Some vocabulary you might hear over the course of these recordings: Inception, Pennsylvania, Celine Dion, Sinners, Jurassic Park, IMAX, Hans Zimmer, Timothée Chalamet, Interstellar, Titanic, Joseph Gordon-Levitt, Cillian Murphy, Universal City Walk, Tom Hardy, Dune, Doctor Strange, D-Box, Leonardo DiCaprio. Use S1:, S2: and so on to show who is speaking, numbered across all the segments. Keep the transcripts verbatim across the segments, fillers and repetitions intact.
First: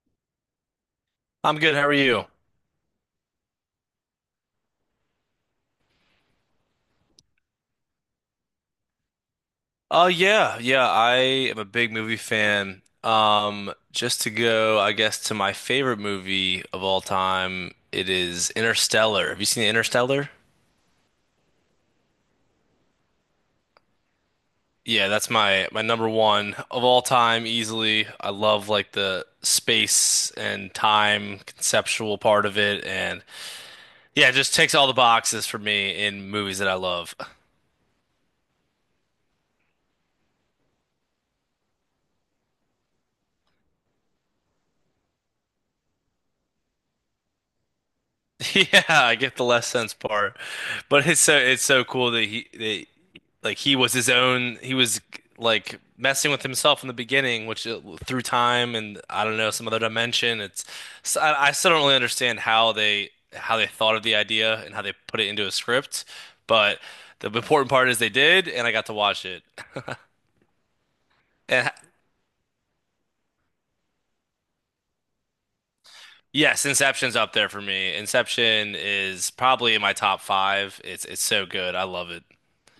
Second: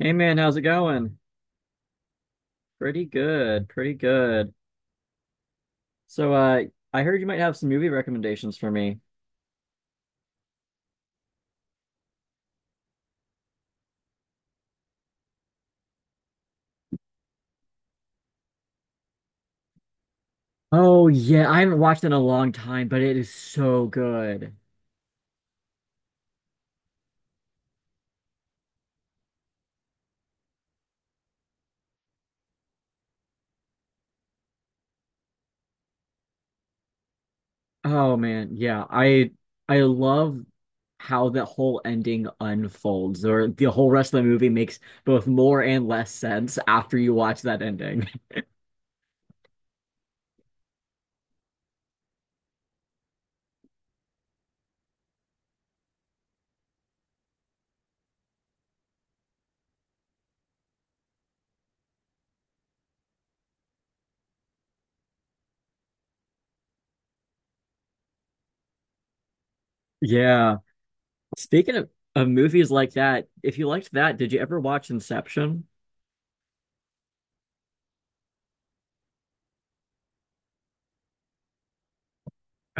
S1: Hey man, how's it going?
S2: I'm good. How are you?
S1: Pretty good, pretty good. So, uh, I heard you might have some movie recommendations for me.
S2: Oh yeah, yeah. I am a big movie fan. Um, just to go, I guess, to my favorite movie of all time, it is Interstellar. Have you seen Interstellar?
S1: Oh yeah, I haven't watched it in a long time, but it is so good.
S2: Yeah, that's my my number one of all time, easily. I love like the space and time conceptual part of it, and yeah, it just takes all the boxes for me in movies that I love.
S1: Oh man, yeah, I I love how the whole ending unfolds, or the whole rest of the movie makes both more and less sense after you watch that ending.
S2: Yeah, I get the less sense part, but it's so it's so cool that he that like he was his own. He was like messing with himself in the beginning, which uh, through time and I don't know some other dimension. It's so I, I still don't really understand how they how they thought of the idea and how they put it into a script, but the important part is they did, and I got to watch it.
S1: Yeah.
S2: And
S1: Speaking of, of movies like that, if you liked that, did you ever watch Inception?
S2: yes, Inception's up there for me. Inception is probably in my top five. It's it's so good. I love it.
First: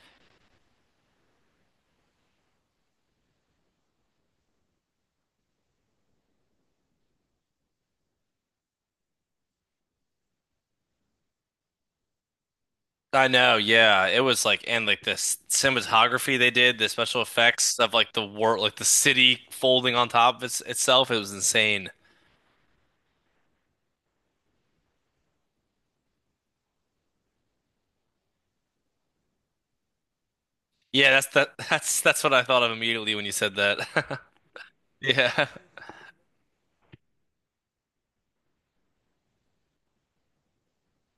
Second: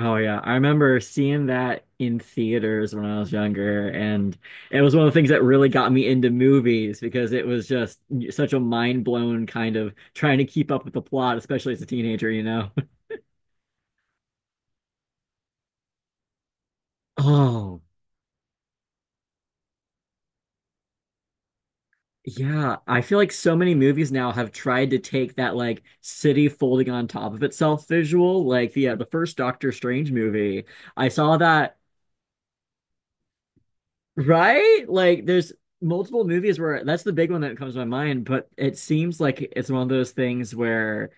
S1: Oh yeah, I remember seeing that in theaters when I was younger, and it was one of the things that really got me into movies because it was just such a mind-blown kind of trying to keep up with the plot, especially as a teenager, you know.
S2: I know, yeah. It was like and like the s- cinematography they did, the special effects
S1: Oh,
S2: of like the war, like the city folding on top of its, itself. It was insane.
S1: yeah. I feel like so many movies now have tried to take that like city folding on top of itself visual. Like the uh, the first Doctor Strange movie, I
S2: Yeah, that's
S1: saw
S2: that.
S1: that.
S2: That's that's what I thought of immediately when you said that.
S1: Right? Like
S2: Yeah,
S1: there's multiple movies where that's the big one that comes to my mind, but it seems like it's one of those things where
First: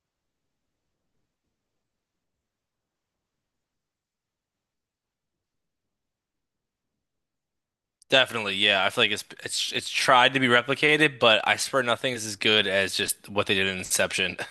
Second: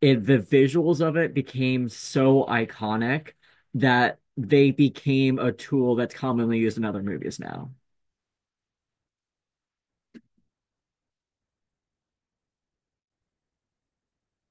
S1: it, the visuals of it became so iconic that they became a tool that's commonly used in other movies now.
S2: definitely. Yeah, I feel like it's it's it's tried to be replicated, but I swear nothing is as good as just what they did in Inception.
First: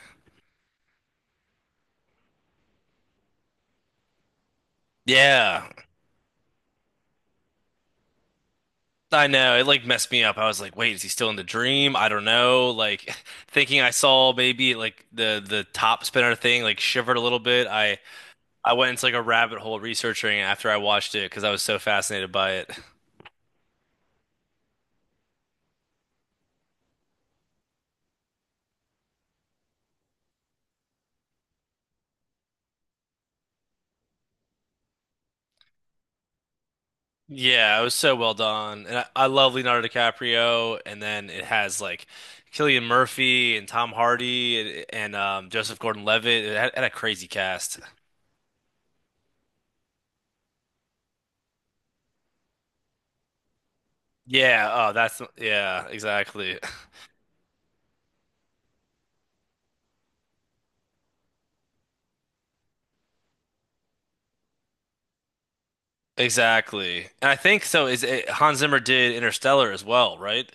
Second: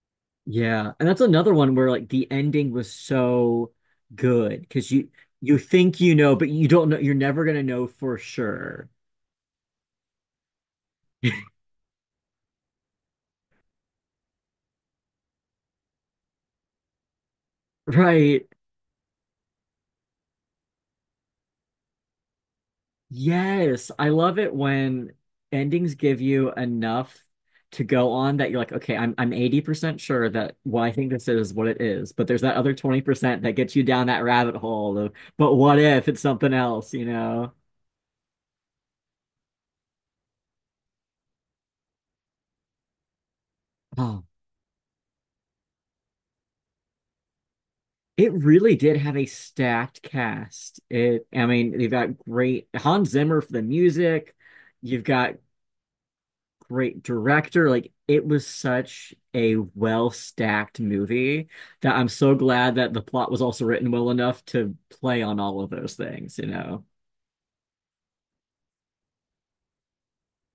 S1: Yeah. And that's another one where like the ending was so good because you you
S2: Yeah,
S1: think you know, but you don't know, you're never gonna know for sure.
S2: I know. It like messed me up. I was like, wait, is he still in the dream? I don't know. Like thinking I saw maybe like the the top spinner thing like shivered a little bit. I
S1: Right.
S2: I went into like a rabbit hole researching it after I watched it because I was so fascinated by it.
S1: Yes, I love it when endings give you enough to go on that you're like, okay, I'm I'm eighty percent sure that, well, I think this is what it is, but there's that other twenty percent that gets you down that rabbit hole of, but what if it's something else, you know?
S2: Yeah, it was so well done. And I, I love Leonardo DiCaprio. And then it has like Cillian Murphy and Tom
S1: Oh,
S2: Hardy and, and um, Joseph Gordon-Levitt. It had, had a crazy cast.
S1: it really did have a stacked cast. It, I mean, they've got great Hans Zimmer for the music.
S2: Yeah, oh,
S1: You've
S2: that's,
S1: got
S2: yeah, exactly.
S1: great director. Like it was such a well stacked movie that I'm so glad that the plot was also written well enough to play on all of those things, you know.
S2: Exactly. And I think so is it, Hans Zimmer did Interstellar as well, right?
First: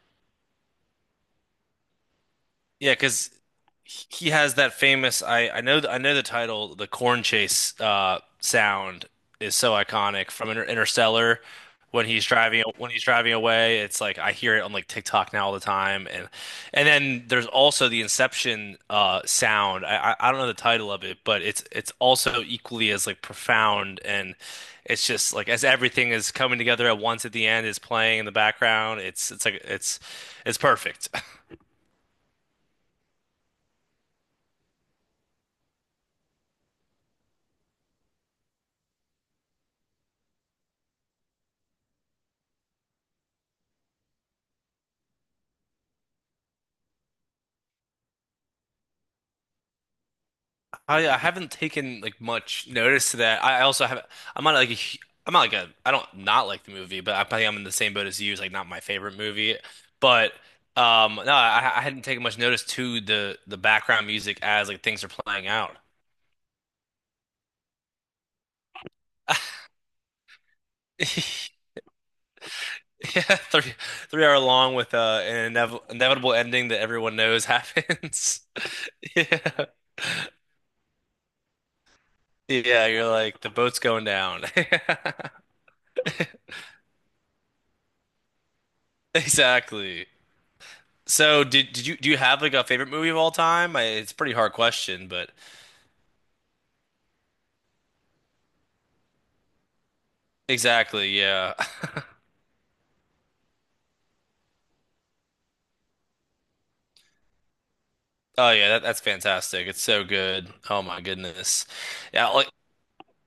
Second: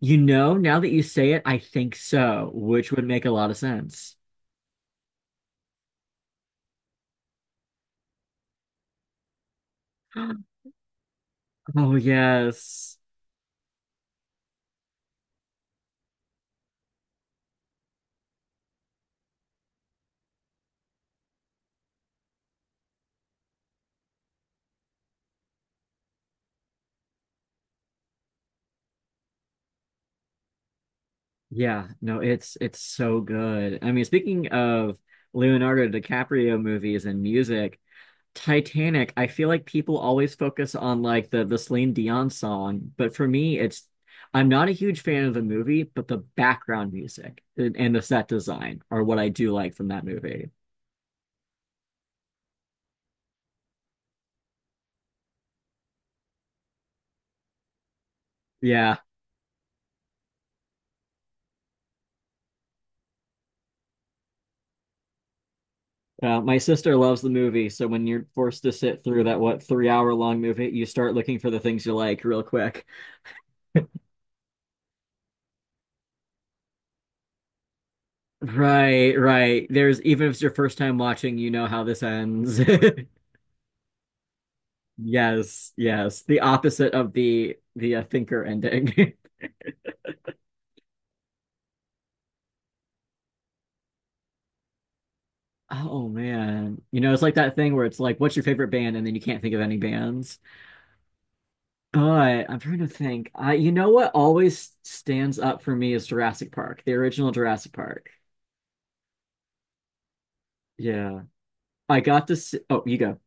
S1: You know, now that you say it, I think so, which
S2: Yeah,
S1: would make a
S2: because
S1: lot of sense.
S2: he has that famous. I I know I know the title. The corn chase uh, sound is so iconic from Inter Interstellar
S1: Oh
S2: when he's driving when
S1: yes.
S2: he's driving away. It's like I hear it on like TikTok now all the time, and and then there's also the Inception uh, sound. I, I I don't know the title of it, but it's it's also equally as like profound, and it's just like as everything is coming together at once at the end is playing in the background. It's it's like it's it's perfect.
S1: Yeah, no, it's it's so good. I mean, speaking of Leonardo DiCaprio movies and music, Titanic, I feel like people always focus on like the the Celine Dion song, but for me, it's I'm not a huge fan of the movie, but the background music and, and the set design are what I do like from that movie.
S2: I, I haven't taken like much notice to that. I I also have I'm not like a, hu- I'm not like a I don't not like the movie, but I think I'm in the same boat as you. It's like not my
S1: Yeah,
S2: favorite movie, but um no, I, I hadn't taken much notice to the the background music as like things are playing out.
S1: uh, my sister loves the movie, so when you're forced to sit through that what, three hour long movie, you start looking for the things you like real quick.
S2: Yeah, three three hour long with uh, an inev inevitable ending that everyone knows happens.
S1: Right, right.
S2: Yeah,
S1: There's even if it's your first time watching, you know how this ends.
S2: yeah, you're like the boat's going down.
S1: Yes, yes. The opposite of the the uh, thinker ending.
S2: Exactly. So did did you do you have like a favorite movie of all time? I, it's a pretty hard question, but
S1: Oh man. You know, it's like that thing where it's like, what's your favorite band? And then you can't think of any bands.
S2: exactly, yeah.
S1: But I'm trying to think. I, you know what always stands up for me is Jurassic Park, the original Jurassic Park.
S2: Oh yeah, that, that's fantastic. It's so good. Oh my
S1: Yeah.
S2: goodness.
S1: I got
S2: Yeah,
S1: to
S2: like
S1: see, oh, you go.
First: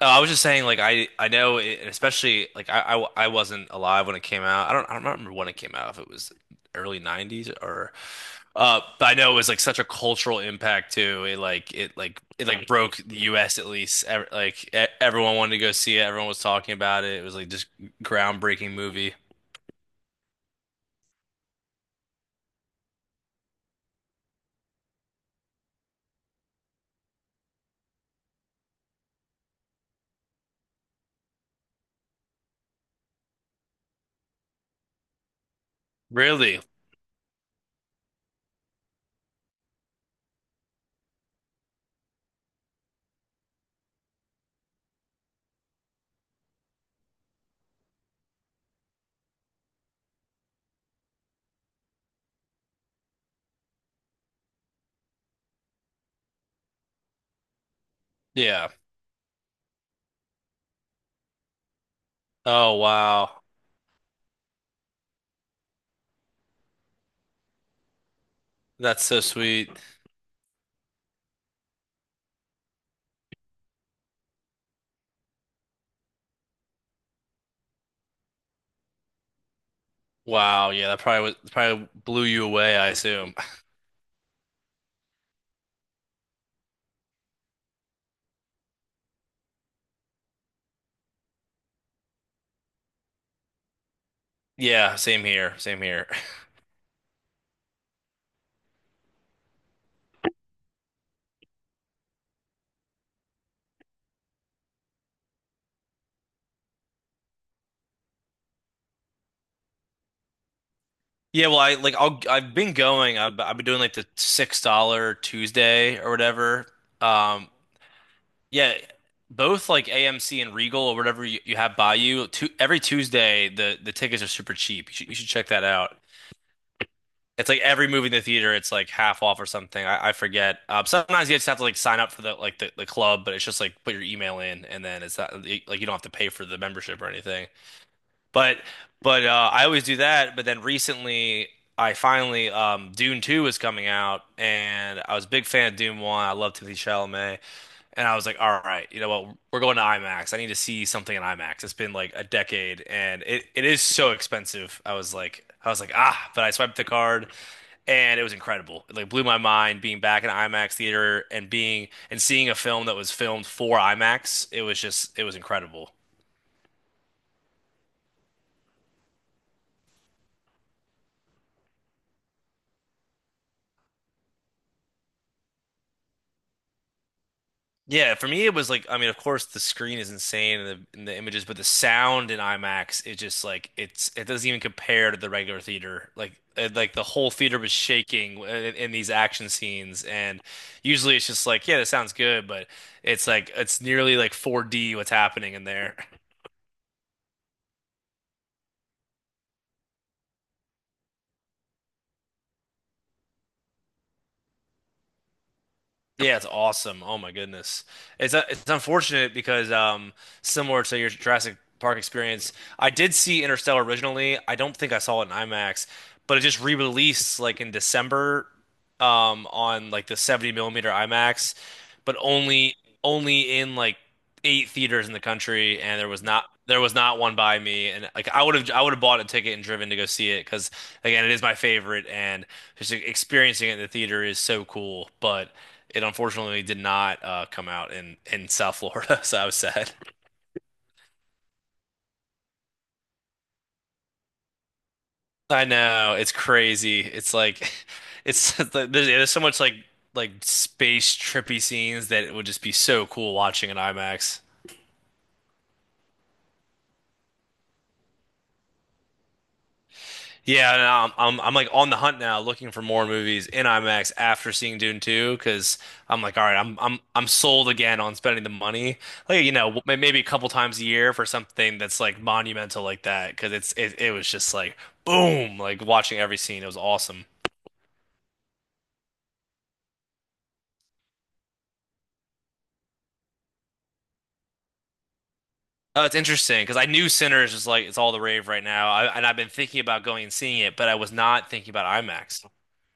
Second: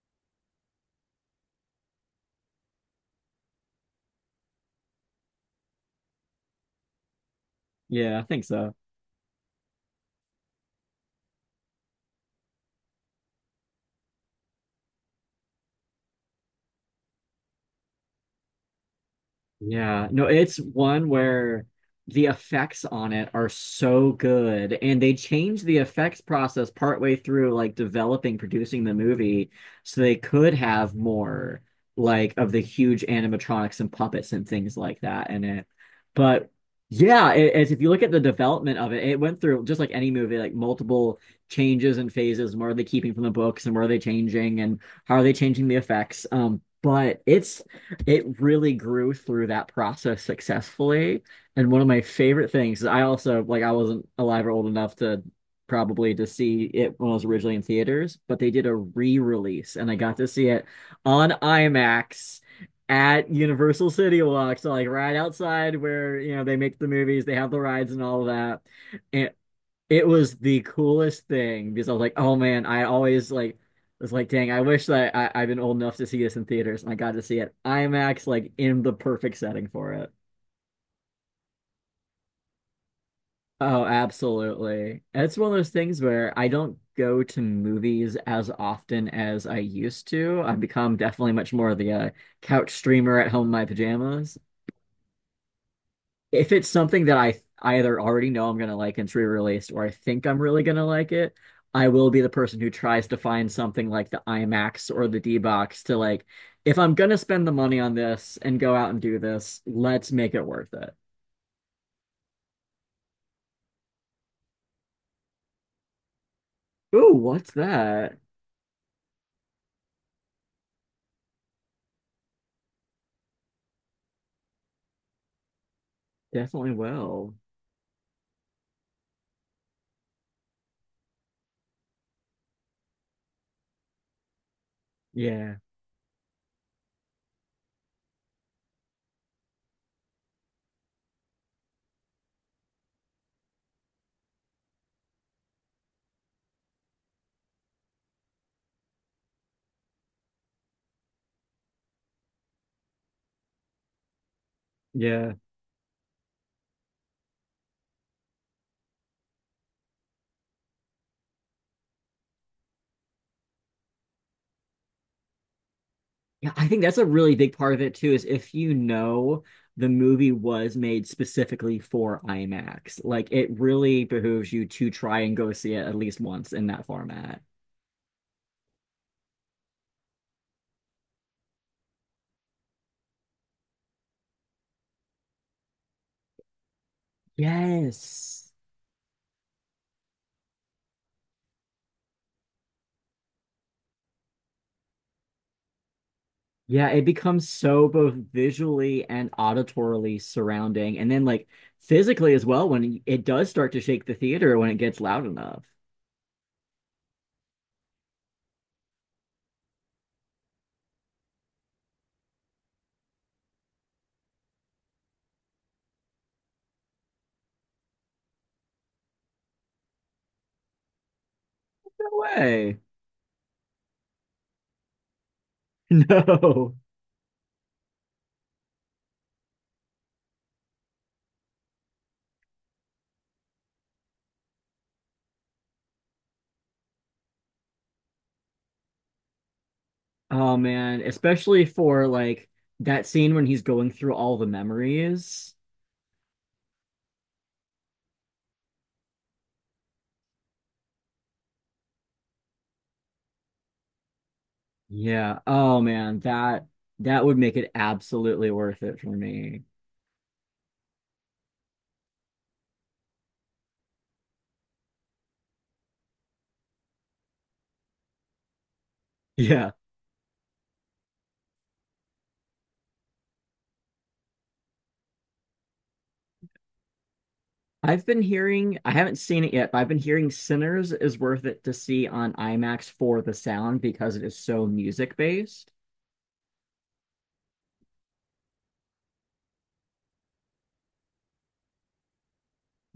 S2: uh, I was just saying, like I I know, it, especially like I, I w- I wasn't alive when it came out. I don't I don't remember when it came out. If it was early nineties, or,
S1: Yeah, I think so.
S2: uh, but I know it was like such a cultural impact too. It like it like it like broke the U S at least. Ev- Like e- everyone wanted to go see it. Everyone was talking about it. It was like just groundbreaking movie.
S1: Yeah, no, it's one where the effects on it are so good, and they changed the effects process partway through, like developing, producing the movie, so they could have more like of the huge animatronics and puppets and things like that in it. But
S2: Really?
S1: yeah, it, it's, if you look at the development of it, it went through just like any movie, like multiple changes and phases. And what are they keeping from the books, and what are they changing, and how are they changing the effects? Um, but it's it really grew through that process successfully. And one of my favorite things, I also like I wasn't alive or old enough to probably to see it when it was originally in theaters, but they did
S2: Yeah.
S1: a re-release and I got to see it on IMAX
S2: Oh
S1: at
S2: wow.
S1: Universal City Walk. So like right outside where, you know, they make the movies, they have the rides and all of that.
S2: That's so
S1: And
S2: sweet.
S1: it was the coolest thing because I was like, oh man, I always like was like, dang, I wish that I, I've been old enough to see this in theaters and I got to see it IMAX like in the perfect setting for it.
S2: Wow, yeah, that probably was probably blew you away, I assume.
S1: Oh, absolutely. It's one of those things where I don't go to movies as often as I used to. I've become definitely much more of the uh, couch streamer at home in my pajamas.
S2: Yeah, same here, same here.
S1: If it's something that I I either already know I'm gonna like and it's re-released, or I think I'm really gonna like it, I will be the person who tries to find something like the IMAX or the D-Box to like, if I'm gonna spend the money on this and go out and do this, let's make it worth it.
S2: Yeah, well, I like I'll I've been going. I've, I've been doing like the six dollar Tuesday or whatever.
S1: Ooh,
S2: Um,
S1: what's that?
S2: yeah, both like A M C and Regal or whatever you, you have by you. Tu every Tuesday, the the tickets are super cheap. You should, you should check that out.
S1: Definitely will.
S2: It's like every movie in the theater, it's like half off or something. I, I forget. Um, sometimes you just have to like sign up for the like the, the club, but it's just like put your email in, and then it's not
S1: Yeah.
S2: like you don't have to pay for the membership or anything. But but uh, I always do that. But then recently, I finally um, Dune two is coming out, and I was a big fan of Dune one. I love Timothée Chalamet, and I was like, all right, you know what? We're going to IMAX. I need to see something in IMAX. It's been like a decade and it, it is so expensive. I was
S1: Yeah.
S2: like, I was like, ah, but I swiped the card and it was incredible. It like blew my mind being back in an IMAX theater and being and seeing a film that was filmed for IMAX. It was just, it was incredible.
S1: Yeah, I think that's a really big part of it too, is if you know the movie was made specifically for IMAX, like it really behooves you to try and go see it at least once in that format.
S2: Yeah, for me it was like I mean, of course the screen is insane and the and the images, but the sound in IMAX is just like it's it doesn't even compare to the regular theater. Like it, like the whole theater was shaking
S1: Yes.
S2: in, in these action scenes, and usually it's just like yeah, that sounds good, but it's like it's nearly like four D what's happening in there.
S1: Yeah, it becomes so both visually and auditorily surrounding, and then like physically as well when it does start to shake the theater when it gets loud enough.
S2: Yeah, it's awesome. Oh my goodness. It's uh, it's unfortunate because um similar to your Jurassic Park experience, I did see Interstellar originally. I don't think I saw it in IMAX, but it just re-released like in December um on like the seventy millimeter IMAX,
S1: No
S2: but only
S1: way.
S2: only in like eight theaters in the country and there was not
S1: No.
S2: there was not one by me and like I would have I would have bought a ticket and driven to go see it because again it is my favorite and just e-, experiencing it in the theater is so cool but it unfortunately did not uh, come out in in South Florida, so I was sad.
S1: Oh man, especially for like that scene when he's going through all the memories.
S2: I know it's crazy. It's like it's there's, yeah, there's so much like like space trippy scenes that it would just be so cool watching in IMAX.
S1: Yeah. Oh man, that that would make it absolutely worth it for me.
S2: Yeah, and I'm, I'm I'm like on the hunt now, looking for more movies in IMAX after seeing Dune two, because I'm like, all right, I'm I'm I'm sold again on spending the money, like you know,
S1: Yeah.
S2: w- may- maybe a couple times a year for something that's like monumental like that, because it's it, it was just like boom, like watching every scene, it was awesome.
S1: I've been hearing, I haven't seen it yet, but I've been hearing Sinners is worth it to see on IMAX for the sound because it is so music based.
S2: Oh, it's interesting because I knew Sinners is like it's all the rave right now, I, and I've been thinking about going and seeing it, but I was not thinking about IMAX.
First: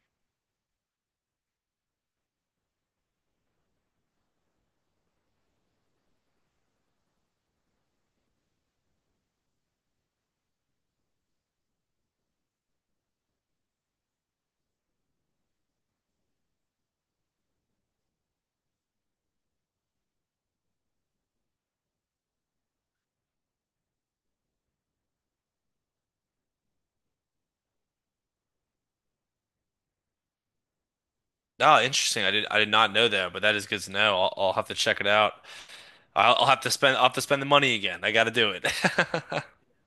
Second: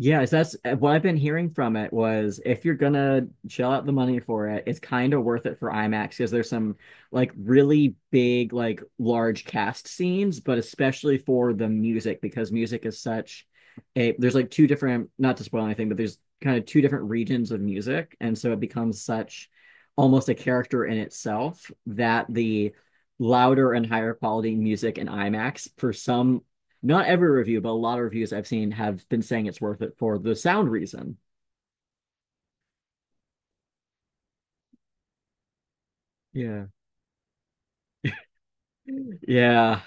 S1: Yeah, so that's eh, what I've been hearing from it was if you're gonna shell out the money for it, it's kind of worth it for IMAX because there's some like really big, like large cast scenes, but especially for the music because music is such a there's like two different, not to spoil anything, but there's kind of two different regions of music, and so it becomes such almost a character in itself that the louder and higher quality music in IMAX for some not every review, but a lot of reviews I've seen have been saying it's worth it for the sound reason.
S2: Oh, interesting. I did I did not know that, but that is good to know. I'll, I'll have to check it out. I'll, I'll have
S1: Yeah.
S2: to spend I'll have to spend the money again. I got to do it.
S1: Yeah.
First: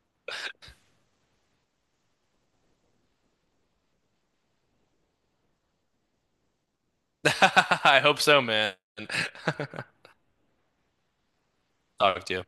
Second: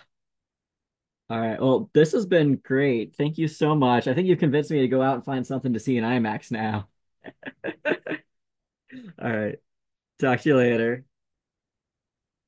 S1: All right. Well, this has been great. Thank you so much. I think you've convinced me to go out and find something to see in IMAX now.
S2: I hope so, man.
S1: All right. Talk to you later.
S2: Talk to you.